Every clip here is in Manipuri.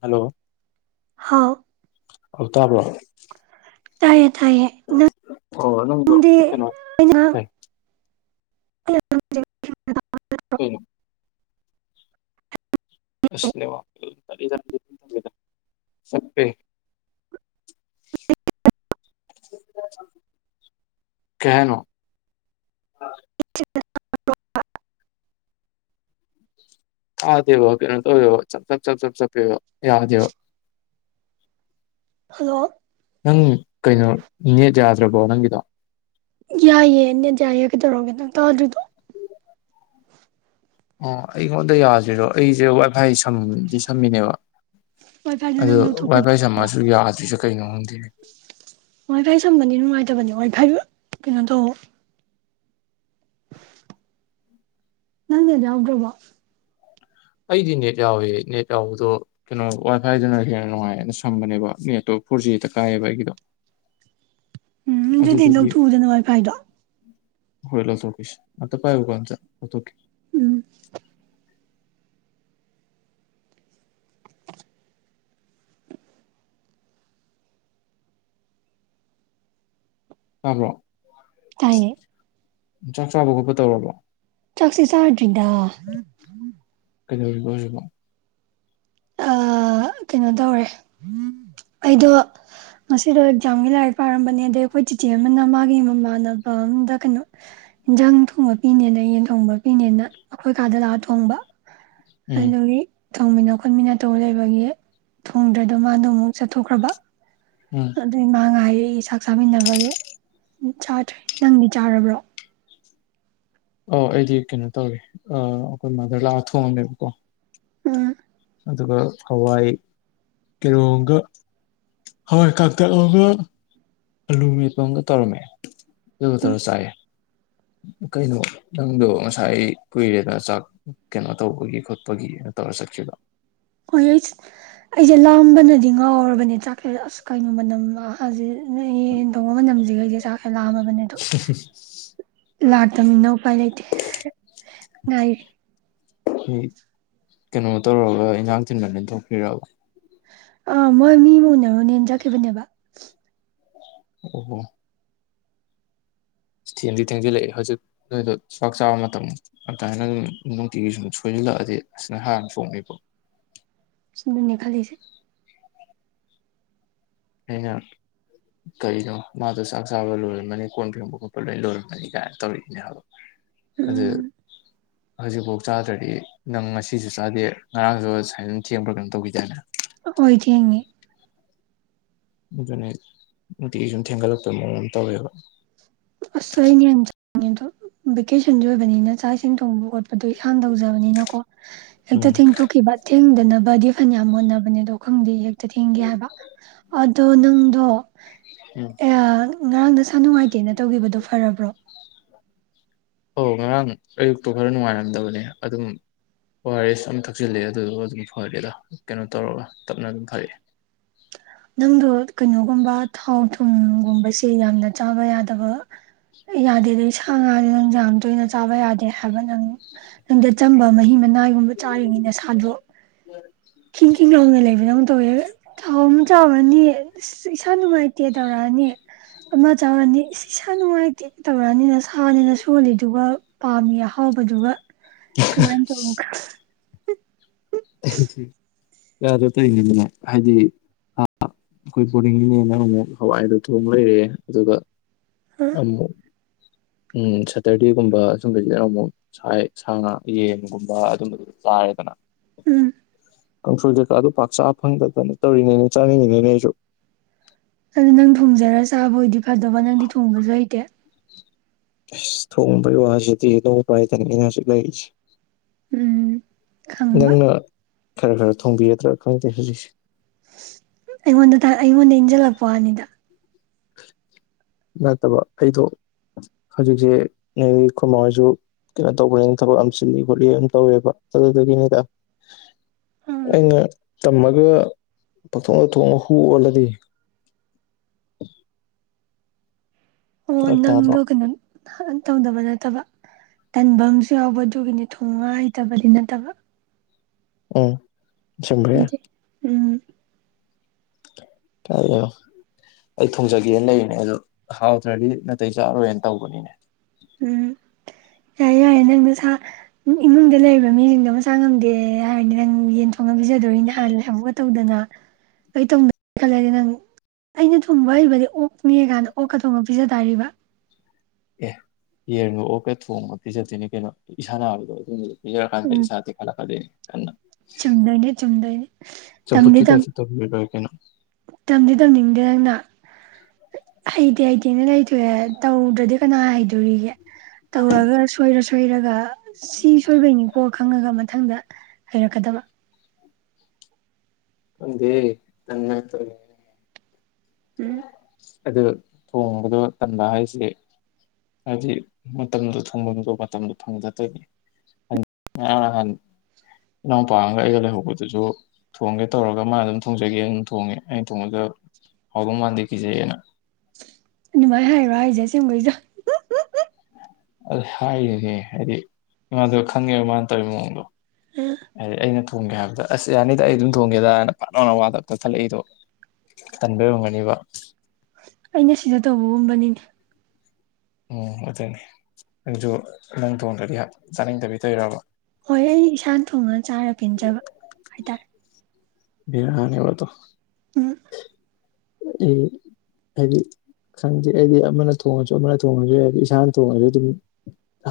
ꯍꯜꯂꯣ ꯍꯥꯎ ꯍꯜꯂꫭ ꯇꯥꯕ꯭ꯔꯣ ꯇꯥꯏꯌꯦ ꯇꯥꯏꯌꯦ ꯑꯣ ꯅꯪꯗꯣ ꯅꯪꯗꯤ ꯀꯅꫭ ꯑꯩꯅ ꯀꯩ [unintelligible] ꯀꯩꯅꯣ ꯑꯁ ꯅꯦꯋꯥꯛ [inaudible] [unintelligible] ꯀꯩ ꯍꯥꯏꯅꯣ ꯇꯥꯗꯦꯕ ꯀꯩꯅꯣ ꯇꯧꯋꯦꯕ ꯆꯞ ꯆꯞ ꯆꯞ ꯆꯞꯄꯦꯕ ꯌꯥꯗꯦꯕꯥ ꯍꯜꯂꯣ ꯅꯪ ꯀꯩꯅꯣ ꯅꯦꯠ ꯌꯥꯗ꯭ꯔꯕꯣ ꯅꯪꯒꯤꯗꯣ ꯌꯥꯏꯌꯦ ꯑ ꯌꯥꯏꯌꯦ ꯀꯗꯧꯔꯣꯒꯦꯗ ꯇ ꯑꯗꯨꯗ ꯑꯣ ꯑꯩꯉꯣꯟꯗ ꯌꯥꯗ꯭ꯔꯣ ꯑꯩꯁꯦ ꯋꯥꯏꯐꯥꯏ ꯁꯝꯗꯤ ꯁꯝꯃꯤꯅꯦꯕ ꯋꯥꯏ ꯐꯥꯏꯗꯣ ꯑꯗ ꯅꯪ ꯋꯥꯏ ꯂꯧꯊꯣꯛꯄꯗꯤ ꯄꯥꯏ ꯁꯃꯁꯨ ꯌꯥꯗ꯭ꯔꯤꯁꯨ ꯀꯩꯅꯣ ꯈꯪꯗꯦꯅꯦ ꯋꯥꯏ ꯐꯥꯏ ꯁꯝꯕꯅꯤ ꯅꯨꯡꯉꯥꯏꯇꯕꯅꯤ ꯋꯥꯏ ꯐꯥꯏ ꯀꯩꯅꯣ ꯇꯧ ꯅꯅꯦꯕ꯭ꯔꯣꯚ ꯑꯩꯗꯤ ꯅꯦꯠ ꯌꯥꯎꯋꯦ ꯅꯦꯠ ꯌꯥꯎꯕꯗꯣ ꯀꯩꯅꯣ ꯋꯥꯏ ꯐꯥꯏꯗꯨꯅ ꯍꯦꯟꯅ ꯅꯨꯡꯉꯥꯏꯅ ꯁꯝꯕꯅꯦꯕ ꯅꯦꯠꯇꯣ ꯐꯣꯔ ꯖꯤꯗ ꯀꯥꯏꯑꯕ ꯑꯩꯒꯤꯗꯣ ꯎꯝ ꯑꯗꯨꯗꯤ ꯑꯗꯨꯗꯨꯒꯤ ꯂꯧꯊꯣꯛꯎꯗꯅ ꯃꯥꯏꯐꯥꯏꯗꯣ ꯍꯣꯏ ꯂ ꯆꯣꯀꯤꯁ ꯑ ꯄꯥꯏ ꯎꯒ ꯆ ꯎꯝ ꯑꯄ꯭ꯔꯣ ꯇꯥꯏ ꯆꯥꯛ ꯆꯥꯕ ꯈꯣꯠꯄ ꯇꯧꯔꯕꯣ ꯆ꯭ꯔꯥꯛꯁꯤꯦ ꯆꯥꯗ꯭ꯔꯤꯗ ꯀꯩꯗꯧꯔꯤꯕ ꯑꯣꯏꯔꯤꯕꯣ [unintelligible] ꯑꯥ ꯀꯩꯅꯣ ꯇꯧꯔꯦ ꯑꯩꯗꯣ ꯉꯁꯤꯗꯣ ꯑꯦꯛꯖꯥꯝꯒꯤ ꯂꯥꯏꯔꯤꯛ ꯄꯥꯔꯝꯕꯅꯦ ꯑꯗꯩ ꯑꯩꯈꯣꯏ ꯆꯤꯆꯦ ꯑꯃꯅ ꯃꯥꯒꯤ ꯃꯃꯥꯟꯅꯕ ꯑꯝꯗ ꯀꯩꯅꯣ ꯏꯟꯖꯥꯡ ꯊꯣꯡꯕ ꯄꯤꯅꯦꯅ ꯌꯦꯟ ꯊꯣꯡꯕ ꯄꯤꯅꯦꯅ ꯑꯩꯈꯣꯏ ꯀꯥꯗ ꯂꯥꯛꯑ ꯊꯣꯡꯕ ꯑꯩ ꯎꯝ ꯅꯪꯒꯤ ꯊꯣꯡꯃꯤꯟꯅ ꯈꯣꯠꯃꯤꯟꯅ ꯇꯧ ꯂꯩꯕꯒꯤ ꯊꯣꯡꯗ꯭ꯔꯗꯣ ꯃꯥꯗꯣ ꯑꯃꯨꯛ ꯆꯠꯊꯣꯛꯈ꯭ꯔꯕ ꯎꯝ ꯑꯗꯨ ꯏꯃꯥ ꯉꯥꯏ ꯑꯩ ꯆꯥꯛ ꯆꯥꯃꯤꯟꯅꯕꯒꯤ ꯆꯥꯗ꯭ꯔꯦ ꯅꯪꯗꯤ ꯆꯥꯔꯕ꯭ꯔꯣ ꯑꯣ ꯑꯩꯗꯤ ꯀꯩꯅꯣ ꯇꯧꯋꯦ ꯑꯩꯈꯣꯏ ꯃꯥꯗꯔ ꯂꯥꯛꯑ ꯊꯣꯡꯉꯝꯃꯦꯕꯀꯣ ꯑꯝ ꯑꯗꯨꯒ ꯍꯋꯥꯏ ꯀꯤꯔꯣꯡꯒ ꯍꯔ ꯀꯛꯇꯕ ꯂꯨꯃꯤꯄꯣꯡꯒ ꯇꯔꯃꯦ ꯎꯝ ꯇꯔ ꯆꯥꯏ ꯀꯩꯅꯣ ꯅꯪꯗꯣ ꯉꯁꯥꯏ ꯀꯨꯏꯔꯦꯗ ꯆꯥꯛ ꯀꯩꯅꯣ ꯇꯧꯕꯒꯤ ꯈꯣꯠꯄꯒꯤ ꯇꯧꯔ ꯆꯀꯤꯗ ꯍꯣꯏ ꯑꯩ ꯑꯩꯁꯦ ꯂꯥꯝꯕꯅꯗꯤ ꯉꯥꯎꯔꯕꯅꯦ ꯆꯥꯛꯀ ꯑꯁ ꯀꯩꯅꯣ ꯃꯅꯝꯥꯁꯦ ꯅ ꯌꯦꯟ ꯇꯣꯡꯉ ꯑꯃ ꯅꯝꯁꯤꯈꯩꯁꯦ ꯆꯥꯛ ꯂꯥꯑꯝꯃꯕꯅꯦ ꯑꯗꯨ ꯂꯥꯛꯇꯕꯅꯤꯅ ꯎꯄꯥꯏ ꯂꯩꯇꯦ ꯉ ꯀꯩꯅꯣ ꯇꯧꯔꯒ ꯏꯟꯖꯥꯡ ꯊꯤꯟꯕ ꯂꯊꯣꯛꯄꯤꯔꯕ ꯑꯥ ꯃꯣꯏ ꯃꯤ ꯑꯃ ꯎꯅꯔꯨ ꯅꯖꯈꯤꯕꯅꯦꯕ ꯑꯣꯣ ꯊꯦꯡꯗꯤ ꯊꯦꯡꯖꯤꯜꯂꯛꯑꯦ ꯍꯧꯖꯤꯛ ꯅꯣꯏꯗꯣ ꯆꯥꯛ ꯆꯥꯕ ꯃꯇꯝ ꯑꯇꯥꯏꯅ ꯑꯗꯨꯝ ꯅꯨꯡꯇꯤꯒꯤ ꯁꯨꯝ ꯁꯣꯏ ꯄꯨꯜꯂꯛꯑꯗꯤ ꯑꯁꯅꯍꯥꯟꯅ ꯐꯣꯡꯅꯤꯕ ꯁꯤꯅꯅꯦ ꯈꯜꯂꯤꯁꯦ ꯑꯩꯅ ꯀꯔꯤꯅꯣ ꯃꯥꯗꯣ ꯆꯥꯛ ꯆꯥꯕ ꯂꯣꯏꯔꯝꯃꯅꯤ ꯀꯣꯟ ꯐꯕ ꯈꯣꯠꯄ ꯂꯣꯏ ꯂꯣꯏꯔꯝꯃꯅꯤ ꯀꯥꯏꯅ ꯇꯧꯔꯤꯁꯤꯅꯦ ꯍꯥꯏꯕꯣ ꯑꯗꯨꯗ ꯎꯝ ꯍꯧꯖꯤꯛꯐꯥꯎ ꯆꯥꯗ꯭ꯔꯗꯤ ꯅꯪ ꯉꯁꯤꯁꯨ ꯆꯥꯗꯦ ꯉꯔꯥꯡꯁꯨ ꯁꯨꯃꯥꯏꯅ ꯊꯦꯡꯕ꯭ꯔꯥ ꯀꯩꯅꯣ ꯇꯧꯈꯤꯗꯏꯅ ꯍꯣꯏ ꯊꯦꯡꯉꯦ ꯑꯗꯨꯅꯤ ꯅꯨꯡꯇ ꯁꯨꯝ ꯊꯦꯡꯒꯠꯂꯛꯄꯣꯏ ꯃꯑꯣ ꯑꯃ ꯇꯧꯋꯦꯕ ꯑꯁ ꯑꯩꯅꯍꯟꯅ ꯆꯪꯅꯤꯡꯉꯦ ꯑꯗꯣ ꯚꯦꯀꯦꯁꯟꯁꯨ ꯑꯣꯏꯕꯅꯤꯅ ꯆꯥꯛ ꯏꯁꯤꯡ ꯊꯣꯡꯕ ꯈꯣꯠꯄꯗꯣ ꯏꯁꯥꯅ ꯇꯧꯖꯕꯅꯤꯅꯀꯣ ꯑꯩꯛꯇ ꯎꯝ ꯊꯤꯡ ꯇꯨ ꯀꯈꯤꯕꯕ ꯊꯤꯡꯗꯅ ꯕꯗꯤ ꯐꯅꯌꯥꯝ ꯃꯣꯟꯅꯅꯕꯅꯦ ꯑꯗꯣ ꯈꯪꯗꯦ ꯍꯦꯛꯇ ꯊꯦꯡꯒꯦ ꯍꯥꯏꯕ ꯑꯗꯣ ꯅꯪꯗꯣ ꯎꯝ ꯉꯔꯥꯡ ꯅꯁꯥ ꯅꯨꯡꯉꯥꯏꯇꯦꯅ ꯇꯧꯈꯤꯕꯗꯨꯣ ꯐꯔꯕ꯭ꯔꯣ ꯑꯣ ꯉꯔꯥꯡ ꯑꯌꯨꯛꯇꯨ ꯈꯔ ꯅꯨꯡꯉꯥꯏꯔꯝꯗꯕꯅꯦ ꯑꯗꯨꯝ ꯑꯣ ꯑꯥꯔ ꯑꯦꯁ ꯑꯃꯝ ꯊꯛꯆꯤꯂꯑꯦ ꯑꯗꯨꯗꯨ ꯑꯗꯨꯝ ꯐꯔꯦꯗ ꯀꯩꯅꯣ ꯇꯧꯔꯒ ꯇꯞꯅ ꯑꯗꯨꯝ ꯐꯔꯛꯑꯦ ꯅꯪꯗꯣ ꯀꯩꯅꯣꯒꯨꯝꯕ ꯊꯥꯎ ꯊꯨꯝꯒꯨꯝꯕꯁꯦ ꯌꯥꯝꯅ ꯆꯥꯕ ꯌꯥꯗꯕ ꯌꯥꯗꯦ ꯑꯗꯩ ꯁꯥ ꯉꯥꯥꯁ ꯅꯪ ꯌꯥꯝ ꯌꯥꯝ ꯇꯣꯏꯅ ꯆꯥꯕ ꯌꯥꯗꯦ ꯍꯥꯏꯕ ꯅꯪ ꯅꯪꯗ ꯆꯝꯕ ꯃꯍꯤ ꯂꯅꯥꯏꯒꯨꯝꯕ ꯆꯥꯔꯤꯉꯩꯅ ꯁꯥꯗꯣꯛ ꯈꯤꯡ ꯈꯤꯡ ꯂꯥꯎꯅ ꯂꯩꯕꯗ ꯑꯃ ꯇꯧꯋꯦ ꯊ ꯆꯥꯎꯔꯅꯤ ꯏꯁꯥ ꯅꯨꯡꯉꯥꯏꯇꯦ ꯇꯧꯔꯛꯑꯅꯤ ꯑꯃ ꯆꯥꯎꯔꯅꯤ ꯏꯁꯥ ꯅꯨꯡꯉꯥꯏꯇꯦ ꯇꯧꯔꯛꯑꯅꯤꯅ ꯁꯥꯅꯤꯅ ꯁꯣꯜꯂꯤꯗꯨꯒ ꯄꯥꯝꯃꯤ ꯑꯍꯥꯎꯕꯗꯨꯒ ꯀꯃꯥꯏꯅ ꯆꯣꯡꯉ ꯌꯥꯗ ꯇꯧꯅꯤꯗꯅꯦ ꯍꯥꯏꯗꯤ ꯑꯩꯈꯣꯏ ꯣꯗꯤꯡꯅꯤꯅꯦ ꯅꯪ ꯑꯃꯨꯛ ꯍꯋꯥꯏꯗ ꯊꯣꯡ ꯂꯩꯔꯛꯑꯦ ꯑꯗꯨꯒ ꯑꯃ ꯎꯝ ꯁꯦꯇꯔꯗꯦꯒꯨꯝꯕ ꯁꯨꯝꯕꯁꯤꯗ ꯑꯃꯨꯛ ꯁꯥꯏ ꯁꯥ ꯉ ꯌꯦꯟꯒꯨꯝꯕ ꯑꯗꯨꯝꯕꯗꯨ ꯆꯥꯏ ꯍꯥꯏꯥꯏꯗꯅ ꯎꯝ ꯀꯥꯡꯁꯣꯏ ꯀꯩꯀꯥꯗꯨ ꯄꯥꯛ ꯆꯥ ꯐꯪꯗꯗꯅ ꯇꯧꯔꯤꯉꯅꯦ ꯆꯥꯅꯤꯡꯉꯤꯅꯦꯅꯦ ꯑꯩꯁꯨ ꯑꯗꯨ ꯅꯪ ꯊꯣꯡꯖꯔ ꯆꯥꯕꯣꯏꯗꯤ ꯐꯗꯕ ꯅꯪꯗꯤ ꯊꯣꯡꯕꯁꯨ ꯍꯩꯇꯦ ꯑ ꯊꯣꯡꯕꯩ ꯋꯥꯁꯤꯗꯤ ꯅꯣꯡ ꯄꯥꯏꯗꯅꯤ ꯑꯩꯅ ꯍꯧꯖꯤꯛ ꯂꯩꯔꯤꯁꯦ ꯎꯝ ꯈꯪꯕ ꯅꯪꯅ ꯈꯔ ꯈꯔ ꯊꯣꯡꯕꯤꯒꯗ꯭ꯔꯥ ꯈꯪꯅꯗ ꯈꯜꯂꯤꯁꯦ ꯑꯩꯉꯣꯟꯗ ꯑꯩꯉꯣꯟꯗ ꯏꯟꯁꯤꯜꯂꯛꯄ ꯑꯅꯤꯗ ꯅꯠꯇꯕ ꯑꯩꯗꯣ ꯍꯧꯖꯤꯛꯒꯤ ꯑꯩ ꯈꯨ ꯃꯉꯁꯨ ꯀꯩꯅꯣ ꯇꯧꯕ꯭ꯔꯅꯤꯅ ꯊꯕꯛ ꯌꯥꯝ ꯆꯜꯂꯤ ꯈꯣꯠꯂꯤ ꯌꯥꯝ ꯇꯧꯋꯦꯕ ꯑꯗꯨꯗꯒꯤꯅꯤꯗ ꯎꯝ ꯑ ꯇꯝꯃꯒ ꯄꯥꯊꯣꯛꯊꯣꯡꯉ ꯍꯨ ꯑꯣꯜꯂꯗꯤ ꯑꯣ ꯐꯔꯛ ꯇꯥꯗ꯭ꯔꯣ ꯅꯪꯗꯣ ꯀꯩꯅꯣ ꯇꯧꯗꯕ ꯅꯠꯇꯦ ꯅꯠꯇꯕ ꯇꯟꯕ ꯑꯃꯁꯨ ꯌꯥꯎꯕ ꯑꯗꯨꯒꯤꯅꯤ ꯊꯣꯡꯉ ꯍꯩꯇꯕꯗꯤ ꯅꯠꯇꯕ ꯎꯝ ꯑꯁꯦꯡꯕꯩ ꯎꯝ ꯀꯗꯣ ꯑꯩ ꯊꯨꯡꯖꯒꯦꯅ ꯂꯩꯔꯤꯅꯦ ꯑꯗꯣ ꯍꯥꯎꯗ꯭ꯔꯗꯤ ꯅꯥꯇꯩ ꯆꯥꯔꯣꯏꯅ ꯇꯧꯕꯅꯤꯅꯦ ꯎꯝ ꯌꯥꯔꯦ [unintelligible] ꯌꯥꯔꯦ ꯅꯪ ꯃꯁꯥ ꯏꯃꯨꯡꯗ ꯂꯩꯔꯤꯕ ꯃꯤꯁꯤꯡꯗꯣ ꯃꯁꯥ ꯉꯝꯗꯦ ꯍꯥꯏꯔꯗꯤ ꯅꯪ ꯌꯦꯟ ꯊꯣꯡꯅ ꯄꯤꯖꯗꯣꯅꯤ ꯍꯥꯏ ꯈꯜꯂꯦ ꯑꯃ ꯇꯧꯗꯅ ꯑꯩ ꯇꯧꯗ ꯈꯜꯂꯗꯤ ꯅꯪ ꯑꯩꯅ ꯊꯣꯡꯕ ꯍꯩꯕꯗꯤ ꯑꯣꯛꯅꯦ ꯀꯥꯟꯅ ꯑꯣꯛ ꯑ ꯊꯣꯡꯕ ꯄꯤꯖ ꯇꯥꯔꯤꯕ ꯑꯦ ꯌꯦꯟ ꯂꯣꯛꯑꯣ ꯀ ꯊꯣꯡꯉꯛꯇꯤ ꯆꯠꯇꯣꯏꯅꯦ ꯀꯩꯅꯣ ꯏꯁꯥ ꯅꯥꯕꯗꯣ ꯖꯀꯥꯟꯗꯒꯤ ꯎꯝ ꯁꯥ ꯈꯂꯛ ꯐꯗ ꯀ ꯆꯨꯝꯗꯣꯏꯅꯦ ꯆꯨꯝꯗꯣꯏꯅꯦ ꯇꯝꯗꯤ ꯆꯝꯐꯨꯠꯀꯤ ꯇꯝ ꯇꯥꯏꯞꯇ ꯇꯧꯕꯤꯔ ꯂꯣꯏꯔꯦ ꯀꯩꯅꯣ ꯇꯝꯗꯤ ꯇꯝꯅꯤꯡꯗꯦ ꯅꯪꯅ ꯍꯩꯗꯤ ꯇꯨꯃꯤꯟꯅ ꯂꯩꯊꯣꯛꯑꯦ ꯇꯧꯗ꯭ꯔꯗꯤ ꯀꯅꯥ ꯍꯩꯗꯣꯔꯤꯒꯦ ꯇꯧꯔꯒ ꯁꯣꯏꯔ ꯁꯣꯏꯔꯒ ꯁꯤ ꯁꯣꯏꯕꯩꯅꯤꯀꯣ ꯈꯪꯉꯒ ꯃꯊꯪꯗ ꯍꯩꯔꯛꯀꯗꯕ [unintelligible] ꯎꯝ ꯑꯗꯨ ꯊꯣꯡꯕꯗꯣ ꯇꯝꯕ ꯍꯥꯏꯁꯦ ꯍꯥꯏꯕꯗꯤ ꯃꯇꯝꯗꯨ ꯊꯝꯐꯝꯗꯣ ꯃꯇꯝꯗꯣ ꯐꯪꯖꯗ꯭ꯔꯦꯃꯤ ꯑ ꯉꯔꯥꯡ ꯉꯍꯥꯟ ꯏꯅꯥꯎꯄꯥ ꯑꯝꯒ ꯑꯩꯒ ꯂꯩꯍꯧꯕꯗꯨꯖꯨ ꯊꯣꯡꯒꯦ ꯇꯧꯔꯒ ꯃꯥ ꯑꯗꯨꯝ ꯊꯣꯡꯖꯒꯦꯅ ꯊꯣꯡꯉꯦ ꯑꯩꯅ ꯊꯣꯡꯉꯖꯨꯌꯥ ꯍꯥꯎꯗꯧ ꯃꯥꯟꯗꯦ ꯀꯤꯖꯩꯌꯦꯅ ꯑꯗꯨꯃꯥꯏꯅ ꯍꯥꯏꯔꯣ ꯍꯥꯏꯖꯦ ꯑꯁꯦꯡꯕꯩꯖ‌ꯣ ꯑꯥꯁ ꯍꯥꯏꯔꯤꯅꯦ ꯍꯥꯏꯗꯤ ꯃꯥꯗꯣ ꯈꯪꯉꯦꯕ ꯃꯥꯅ ꯇꯧꯔꯤ ꯃꯑꯣꯡꯗꯣ ꯑꯗꯩ ꯑꯩꯅ ꯊꯣꯡ ꯊꯣꯡꯒꯦ ꯍꯥꯏꯕꯗ ꯑꯁ ꯌꯥꯅꯤꯗ ꯑꯩ ꯑꯗꯨꯝ ꯊꯣꯡꯒꯦꯗꯥꯅ ꯄꯠ ꯂꯥꯎꯅ ꯋꯥ ꯄꯠ ꯀꯛꯊꯠꯂꯛꯏꯗꯣ ꯀꯟꯕꯩ ꯑꯣꯏꯔꯝꯒꯅꯤꯕꯥ ꯑꯩꯅ ꯁꯤꯗ ꯇꯧꯕꯒꯨꯝꯕꯅꯤꯅꯦ ꯎꯝ ꯑꯗꯨꯅꯤ ꯅꯪꯖꯨ ꯅꯪ ꯊꯣꯡꯗ꯭ꯔꯗꯤ ꯌꯥ ꯆꯥꯅꯤꯡꯗꯕꯤ ꯇꯧꯔꯤꯔꯕ ꯍꯣꯏ ꯑꯩ ꯏꯁꯥꯅ ꯊꯣꯡꯉ ꯆꯥꯔ ꯄꯦꯟꯖꯕ ꯍꯥꯏꯇꯥꯔꯦ ꯚꯦꯂꯨ ꯃꯥꯡꯅꯤ ꯍꯥꯏꯕ ꯑꯗꯣ [unintelligible] [unintelligible] ꯍꯥꯏꯗꯤ ꯁꯟꯖꯦ ꯑꯩꯗꯤ ꯑꯃꯅ ꯊꯣꯡꯉꯁꯨ ꯑꯃꯅ ꯊꯣꯡꯉꯁꯨ ꯌꯥꯏꯕ ꯏꯁꯥꯅ ꯊꯣꯡꯉꯁꯨ ꯑꯗꯨꯝ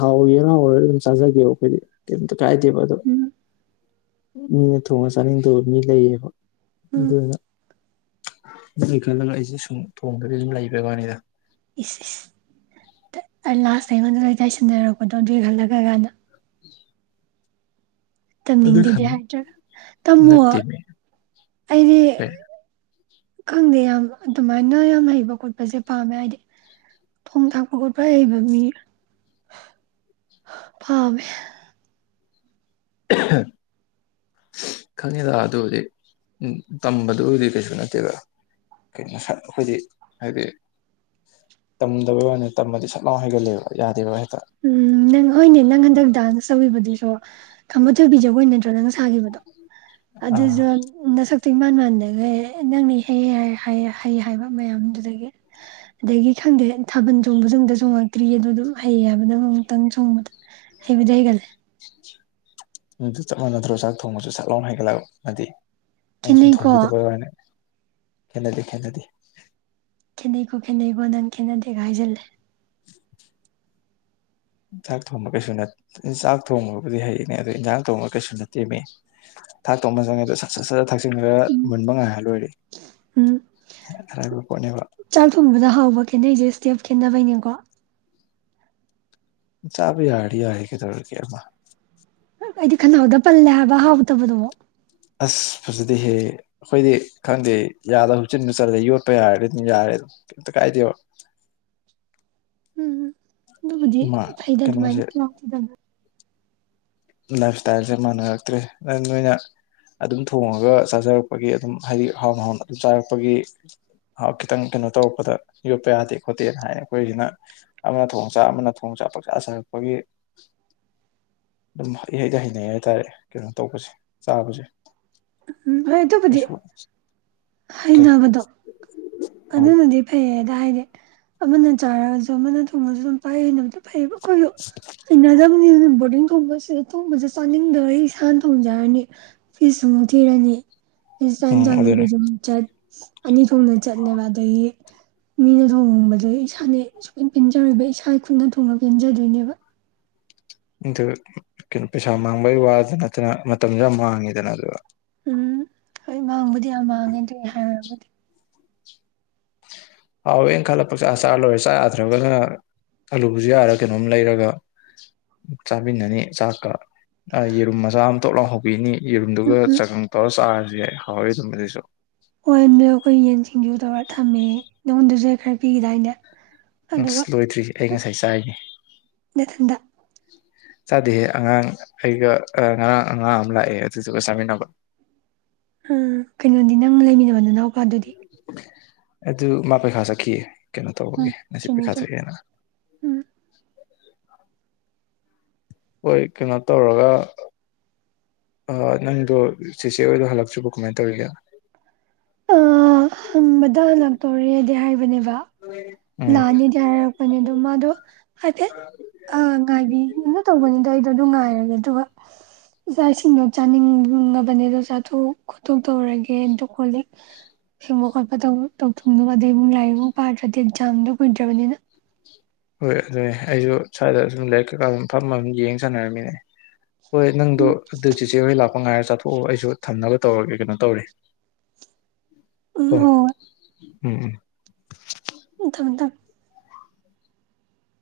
ꯍꯥꯎꯒꯦꯔꯥꯍꯥꯎꯔꯣꯏꯔ ꯑꯗꯨꯝ ꯆꯥꯖꯒꯤꯌꯦꯕ ꯈꯣꯏꯗꯤ ꯀꯩꯝꯇ ꯀꯥꯏꯗꯦꯕ ꯑꯗꯣ ꯎꯝ ꯃꯤꯅ ꯊꯣꯡꯉ ꯆꯥꯅꯤꯡꯗꯕ ꯃꯤ ꯂꯩꯌꯦꯕ ꯎꯝ ꯑꯗꯨꯅ ꯅꯪꯒꯤ ꯈꯜꯂꯒ ꯑꯩꯁꯦ ꯁꯨꯝ ꯊꯣꯡꯗꯕꯤ ꯑꯗꯨꯝ ꯂꯩꯕꯩ ꯋꯥꯅꯤꯗ ꯏꯁ ꯏꯁ ꯇꯠ ꯂꯥꯁꯇ ꯑꯩꯉꯣꯟꯗ ꯂꯣꯏ ꯇꯥꯏꯁꯟꯅꯔꯛꯄꯗꯣ ꯑꯗꯨꯏ ꯈꯜꯂꯒ ꯒꯥꯏꯅ [inaudible] ꯑꯗꯨ ꯇꯝꯅꯤꯡꯗꯦꯗꯤ ꯈꯟ ꯍꯥꯏꯗ꯭ꯔꯒ ꯇꯝꯃꯣ ꯅꯠꯇꯦꯃꯤ ꯑꯩꯗꯤ ꯑꯦ ꯈꯪꯗꯦ ꯌꯥꯝ ꯑꯗꯨꯃꯥꯏꯅ ꯌꯥꯝ ꯍꯩꯕ ꯈꯣꯠꯄꯖꯦ ꯄꯥꯝꯃꯦ ꯍꯥꯏꯗꯤ ꯊꯣꯡ ꯊꯥꯛꯄ ꯈꯣꯠꯄ ꯍꯩꯕ ꯃꯤ ꯄꯥꯝꯃꯦ [unintelligible] ꯈꯪꯉꯤꯗ ꯑꯗꯨꯕꯨꯗꯤ ꯇꯝꯕꯗꯨ ꯕꯨꯗꯤ ꯀꯩꯁꯨ ꯅꯠꯇꯦꯗ ꯀꯩꯅꯣ ꯁꯠ ꯑꯩꯈꯣꯏꯗꯤ ꯍꯥꯏꯗꯤ ꯇꯝꯗꯕꯩ ꯋꯥꯅꯦ ꯇꯝꯃꯗꯤ ꯁꯠ ꯂꯥꯎꯅ ꯍꯩꯒꯠꯂꯦꯕꯥ ꯌꯥꯗꯦꯕ ꯍꯦꯛ ꯎꯝ ꯅꯪ ꯍꯣꯏꯅꯦ ꯅꯪ ꯍꯟꯗꯛ ꯗꯥꯟꯁ ꯇꯧꯒꯤꯕꯗꯨꯁꯣ ꯈꯝꯕ ꯊꯣꯏꯕꯤ ꯖꯒꯣꯏ ꯅꯠꯇ꯭ꯔꯣ ꯅꯪꯅ ꯁꯥ ꯁꯥꯒꯤꯕꯗꯣ ꯑꯥ ꯑꯗꯨꯖꯨ ꯅꯁꯛ ꯇꯨ ꯏꯃꯥꯟ ꯃꯥꯟꯗꯒꯩ ꯅꯪꯅ ꯏꯍꯩ ꯍꯩ ꯍꯩꯌꯦ ꯍꯩ ꯍꯥꯏꯕ ꯃꯌꯥꯝꯗꯨꯗꯒꯤ ꯑꯗꯒꯤ ꯈꯪꯗꯦ ꯊꯥꯕꯟ ꯆꯣꯡꯕꯖꯨ ꯑꯃꯨꯛꯇ ꯆꯣꯡꯉꯛꯇ꯭ꯔꯤꯌꯦ ꯑꯗꯨꯗꯨꯒ ꯍꯩꯌꯦ ꯍꯥꯏꯕ ꯅꯪ ꯑꯃꯨꯛꯇꯪ ꯆꯣꯡꯕꯗ ꯍꯩꯕꯨꯗꯤ ꯍꯩꯒꯜꯂꯦ ꯃꯗꯨ ꯆꯞ ꯃꯥꯟꯅꯗ꯭ꯔꯣ ꯆꯥꯛ ꯊꯣꯡꯕꯁꯨ ꯁꯠꯂꯥꯎ ꯍꯩꯒꯠꯂꯛ ꯑꯗꯤ ꯑꯩꯅ ꯁꯨꯝ ꯈꯦꯠꯅꯩꯀꯣ ꯊꯣꯡꯕꯤꯗꯕ ꯋꯥꯅꯦ ꯈꯦꯠꯅꯗꯦ ꯈꯦꯠꯅꯗꯦ ꯅꯤ ꯀꯣ ꯈꯦꯠꯅꯩꯀꯣ ꯅꯪ ꯈꯦꯠꯅꯗꯦꯒ ꯍꯥꯢꯖꯤꯜꯂꯦ [inaudible] ꯆꯥꯛ ꯊꯣꯡꯕ ꯀꯩꯁꯨ ꯅꯠ ꯆꯥꯛ ꯊꯣꯡꯕꯕꯨꯗꯤ ꯍꯩꯌꯦꯅꯦ ꯑꯗꯣ ꯏꯟꯖꯥꯡ ꯊꯣꯡꯕ ꯀꯩꯁꯨ ꯅꯠꯇꯦ ꯃꯦ ꯊꯥꯛ ꯊꯣꯡꯕ ꯆꯪꯉꯒ ꯁꯠ ꯁꯠ ꯁꯠ ꯊꯥꯛꯆꯤꯟꯒ꯭ꯔꯒ ꯃꯨꯟꯕ ꯉꯥꯏꯔ ꯂꯣꯏꯔꯦ ꯎꯝ ꯑꯔꯥꯏꯕ ꯄꯣꯠꯅꯦꯕ ꯆꯥꯛ ꯊꯣꯡꯕꯗ ꯍꯥꯎꯕ ꯈꯦꯠꯅꯩꯁꯦ ꯁ꯭ꯇꯦꯞ ꯈꯦꯠꯅꯕꯩꯅꯦꯀꯣ ꯆꯥꯕ ꯌꯥꯔꯗꯤ ꯌꯥꯔꯦ ꯀꯧꯗꯧꯔꯒꯦ ꯑꯩꯃ ꯑꯩꯗꯤ ꯈꯅꯥꯎꯗ ꯄꯜꯂꯦ ꯍꯥꯏꯕ ꯍꯥꯎꯇꯕꯗꯣ ꯑꯁ ꯐꯖꯗꯦꯍꯦ ꯑꯩꯈꯣꯏꯗꯤ ꯈꯪꯗꯦ ꯌꯥꯗ ꯍꯨꯛꯆꯤꯟꯕ ꯆꯜꯂꯦ ꯌꯣꯠꯄ ꯌꯥꯔꯗꯤ ꯑꯗꯨꯝ ꯌꯥꯔꯦ ꯑꯗꯨꯝ ꯀꯩꯝꯇ ꯀꯥꯏꯗꯦꯕ ꯎꯝ ꯑꯗꯨꯕꯨꯗꯤ ꯃꯥ ꯐꯩꯗ ꯀꯩꯅꯣꯁꯦ ꯑꯗꯨꯃꯥꯏꯅꯗ ꯂꯥꯏꯞ ꯏꯁꯇꯥꯏꯜꯁꯦ ꯃꯥꯟꯅꯔꯛꯇ꯭ꯔꯦ ꯅꯣꯏꯅ ꯑꯗꯨꯝ ꯊꯣꯡꯉꯒ ꯆꯥꯖꯔꯛꯄꯒꯤ ꯑꯗꯨꯝ ꯍꯥꯏꯗꯤ ꯍꯥꯎꯅ ꯍꯥꯎꯅ ꯑꯗꯨꯝ ꯆꯥꯔꯛꯄꯒꯤ ꯈꯤꯇꯪ ꯀꯩꯅꯣ ꯇꯧꯔꯛꯄꯗ ꯌꯣꯠꯄ ꯌꯥꯗꯦ ꯈꯣꯠꯇꯦꯅ ꯍꯥꯏ ꯑꯩꯈꯣꯏꯁꯤꯅ ꯑꯃꯅ ꯊꯣꯡ ꯆꯥꯛ ꯑꯃꯅ ꯊꯣꯡ ꯆ ꯄꯁꯄꯒꯤ ꯑꯗꯨꯝ ꯏꯍꯩꯗ ꯍꯩꯅꯩ ꯍꯥꯏꯇꯥꯔꯦ ꯀꯩꯅꯣ ꯇꯧꯕꯁꯦ ꯆꯥꯕꯁꯦ ꯎꯝ ꯍꯣꯏ ꯇꯕꯨꯗꯤ ꯀꯩꯁꯨ ꯀꯩ ꯍꯩꯅꯕꯗꯣ ꯑꯗꯨꯅꯗꯤ ꯐꯩꯌꯦꯗ ꯍꯥꯏꯗꯤ ꯑꯃꯅ ꯆꯥꯔꯒꯁꯨ ꯑꯃꯅ ꯊꯣꯡꯉꯁꯨ ꯑꯗꯨꯝ ꯄꯥꯏ ꯍꯩꯅꯕꯗꯣ ꯐꯩꯌꯦꯕ ꯑꯩꯈꯣꯏꯁꯨ ꯍꯩꯅꯖꯕꯅꯤ ꯑꯗꯨꯝ ꯕꯣꯔꯗꯤꯡ ꯊꯣꯡꯕꯁꯦ ꯊꯣꯡꯕꯁꯦ ꯆꯥꯅꯤꯡꯗꯔ ꯏꯁꯥꯅ ꯊꯣꯡꯖꯔꯅꯤ ꯐꯤꯁꯁꯨ ꯃꯨꯊꯤꯔꯅꯤ ꯈ꯭ꯔꯤꯁꯇꯤꯌꯥꯟ ꯎꯝ ꯆꯥꯡ ꯑꯗꯨꯅꯦ ꯂꯩꯩꯕꯩꯖ ꯆꯔꯆ ꯑꯅꯤ ꯊꯣꯛꯅ ꯆꯠꯂꯦꯕ ꯑꯗꯒꯤ ꯃꯤꯅc ꯊꯣꯡꯕꯗ ꯏꯁꯥꯅ ꯁꯨ ꯄꯦꯟꯖꯔꯨꯕ ꯏꯁꯥ ꯏ ꯈꯨꯅ ꯊꯣꯡꯉ ꯄꯦꯟꯖꯗꯣꯏꯅꯦꯕ ꯑꯗꯨ ꯀꯩꯅꯣ ꯄꯩꯁꯥ ꯃꯥꯡꯕꯒꯤ ꯋꯥꯗ ꯅꯠꯇꯅ ꯃꯇꯝꯁꯨ ꯌꯥꯝ ꯃꯥꯡꯉꯤꯗꯅ ꯑꯗꯨꯒ ꯎꯝ ꯍꯣꯏ ꯃꯥꯡꯕꯨꯗꯤ ꯌꯥꯝ ꯃꯥꯡꯉꯦꯕꯨꯗꯤ ꯍꯥꯎ ꯏ ꯈꯂ ꯄ ꯆꯂꯁꯥꯏ꯭ꯔꯒ ꯑꯂꯨꯕꯨꯁꯨ ꯌꯥꯔ ꯀꯩꯅꯣꯝ ꯂꯩꯔꯒ ꯆꯥꯃꯤꯟꯅꯅꯤ ꯆꯥꯛꯀ ꯌꯦꯔꯨꯝ ꯃꯆꯥ ꯑꯃꯇꯣꯞ ꯂꯥꯎꯍꯧꯕꯤꯅꯤ ꯎꯝ ꯌꯦꯔꯨꯝꯗꯨꯒ ꯎꯝ ꯆꯥꯛꯀꯪ ꯇꯧꯔ ꯆꯥꯔꯁꯨ ꯌꯥ ꯍꯥꯎꯋꯦ ꯑꯗꯨꯗꯨꯁꯨ [unintelligible] ꯍꯣꯏ ꯑꯗꯨꯗ ꯑꯩꯈꯣꯏ ꯌꯦꯟ ꯁꯤꯡꯖꯨ ꯇꯧꯔꯒ ꯊꯝꯃꯦ ꯅꯉꯣꯟꯗꯁꯨ ꯈꯔ ꯄꯤꯒꯗꯥꯏꯗ ꯑꯁ ꯂꯣꯏꯗ꯭ꯔꯤ ꯑꯩ ꯉꯁꯥꯏ ꯆꯥꯏꯔꯤꯅꯤ ꯅ ꯊꯟꯗ ꯆꯥꯗꯦꯍꯦ ꯑꯉꯥꯡ ꯑꯩꯒ ꯑꯉꯥꯡ ꯑꯉꯥꯡ ꯑꯃ ꯂꯥꯛꯑꯦ ꯑꯗꯨꯗꯨꯒ ꯆꯥꯃꯤꯟꯅꯕ [unintelligible] ꯎꯝ ꯀꯩꯅꯣꯗꯤ ꯂꯩꯃꯤꯟꯅꯕ ꯅꯅꯥꯎꯄꯥ ꯑꯗꯨꯗꯤ ꯑꯗꯨ ꯃꯥ ꯄꯩꯈꯥ ꯆꯠꯈꯤꯌꯦ ꯀꯩꯅꯣ ꯎꯝ ꯇꯧꯕꯒꯤꯦ ꯉꯁꯤ ꯆꯨꯝꯃꯤ ꯆꯨꯝꯃꯤ ꯄꯩꯈꯥꯖꯒꯦꯅ ꯎꯝ ꯍꯣꯏ ꯀꯩꯅꯣ ꯇꯧꯔꯒ ꯅꯪꯗꯣ ꯁꯤꯆꯦ ꯑꯣꯏꯗꯣ ꯍꯜꯂꯛꯆꯕ ꯀꯃꯥꯏꯅ ꯇꯧꯔꯤꯒꯦ ꯇꯧꯔꯦꯗꯤꯦ ꯍꯥꯏꯕꯅꯦ ꯎꯝ ꯂꯥꯟꯅꯤꯗꯤ ꯍꯥꯏꯔꯔꯛꯄꯅꯦ ꯑꯗꯣ ꯃꯥꯗꯣ ꯍꯥꯏꯐꯦꯠ ꯑ ꯉꯥꯏꯕꯤ ꯑꯗꯨꯅ ꯇꯧꯕꯅꯤꯗ ꯑꯩꯗꯣ ꯑꯗꯨꯝ ꯉꯥꯏꯔꯒꯦ ꯑꯗꯨꯒ ꯏꯆꯥ ꯏꯁꯤꯡꯗꯣ ꯆꯥꯅꯤꯡꯉꯕꯅꯦꯗꯣ ꯆꯥꯊꯣꯛ ꯈꯣꯠꯇꯣꯛ ꯇꯧꯔꯒꯦꯗ ꯈꯣꯂ ꯎ ꯍꯦꯡꯕ ꯈꯣꯠꯄ ꯇꯧ ꯊꯨꯡꯗꯕ ꯑꯗꯩꯕꯨꯡ ꯂꯥꯏꯔꯤꯛ ꯑꯃꯨꯛ ꯄꯥꯗ꯭ꯔꯗꯤ ꯑꯦꯛꯖꯥꯝꯗꯣ ꯀꯨꯏꯗ꯭ꯔꯕꯅꯤꯅ ꯍꯣꯏ ꯑꯗꯨꯅꯦ ꯑꯩꯁꯨ ꯁ꯭ꯋꯥꯏꯗ ꯁꯨꯝ ꯂꯥꯏꯔꯤꯛ ꯀꯩꯀꯥ ꯑꯗꯨꯝ ꯐꯝꯐꯝꯝ ꯌꯦꯡ ꯁꯥꯟꯅꯔꯝꯃꯤꯅꯦ ꯍꯣꯏ ꯅꯪꯗꯣ ꯎꯝ ꯑꯗꯨ ꯆꯁꯦ ꯍꯣꯏ ꯂꯥꯛꯄ ꯉꯥꯏꯔ ꯆꯠ ꯊꯣꯛꯑꯣ ꯑꯩꯁꯨ ꯊꯝꯅꯕ ꯇꯧꯔꯒꯦ ꯀꯩꯅꯣ ꯇꯧꯔꯤ ꯎꯝ ꯍꯣ ꯍꯣꯏ ꯎꯝ ꯇꯗ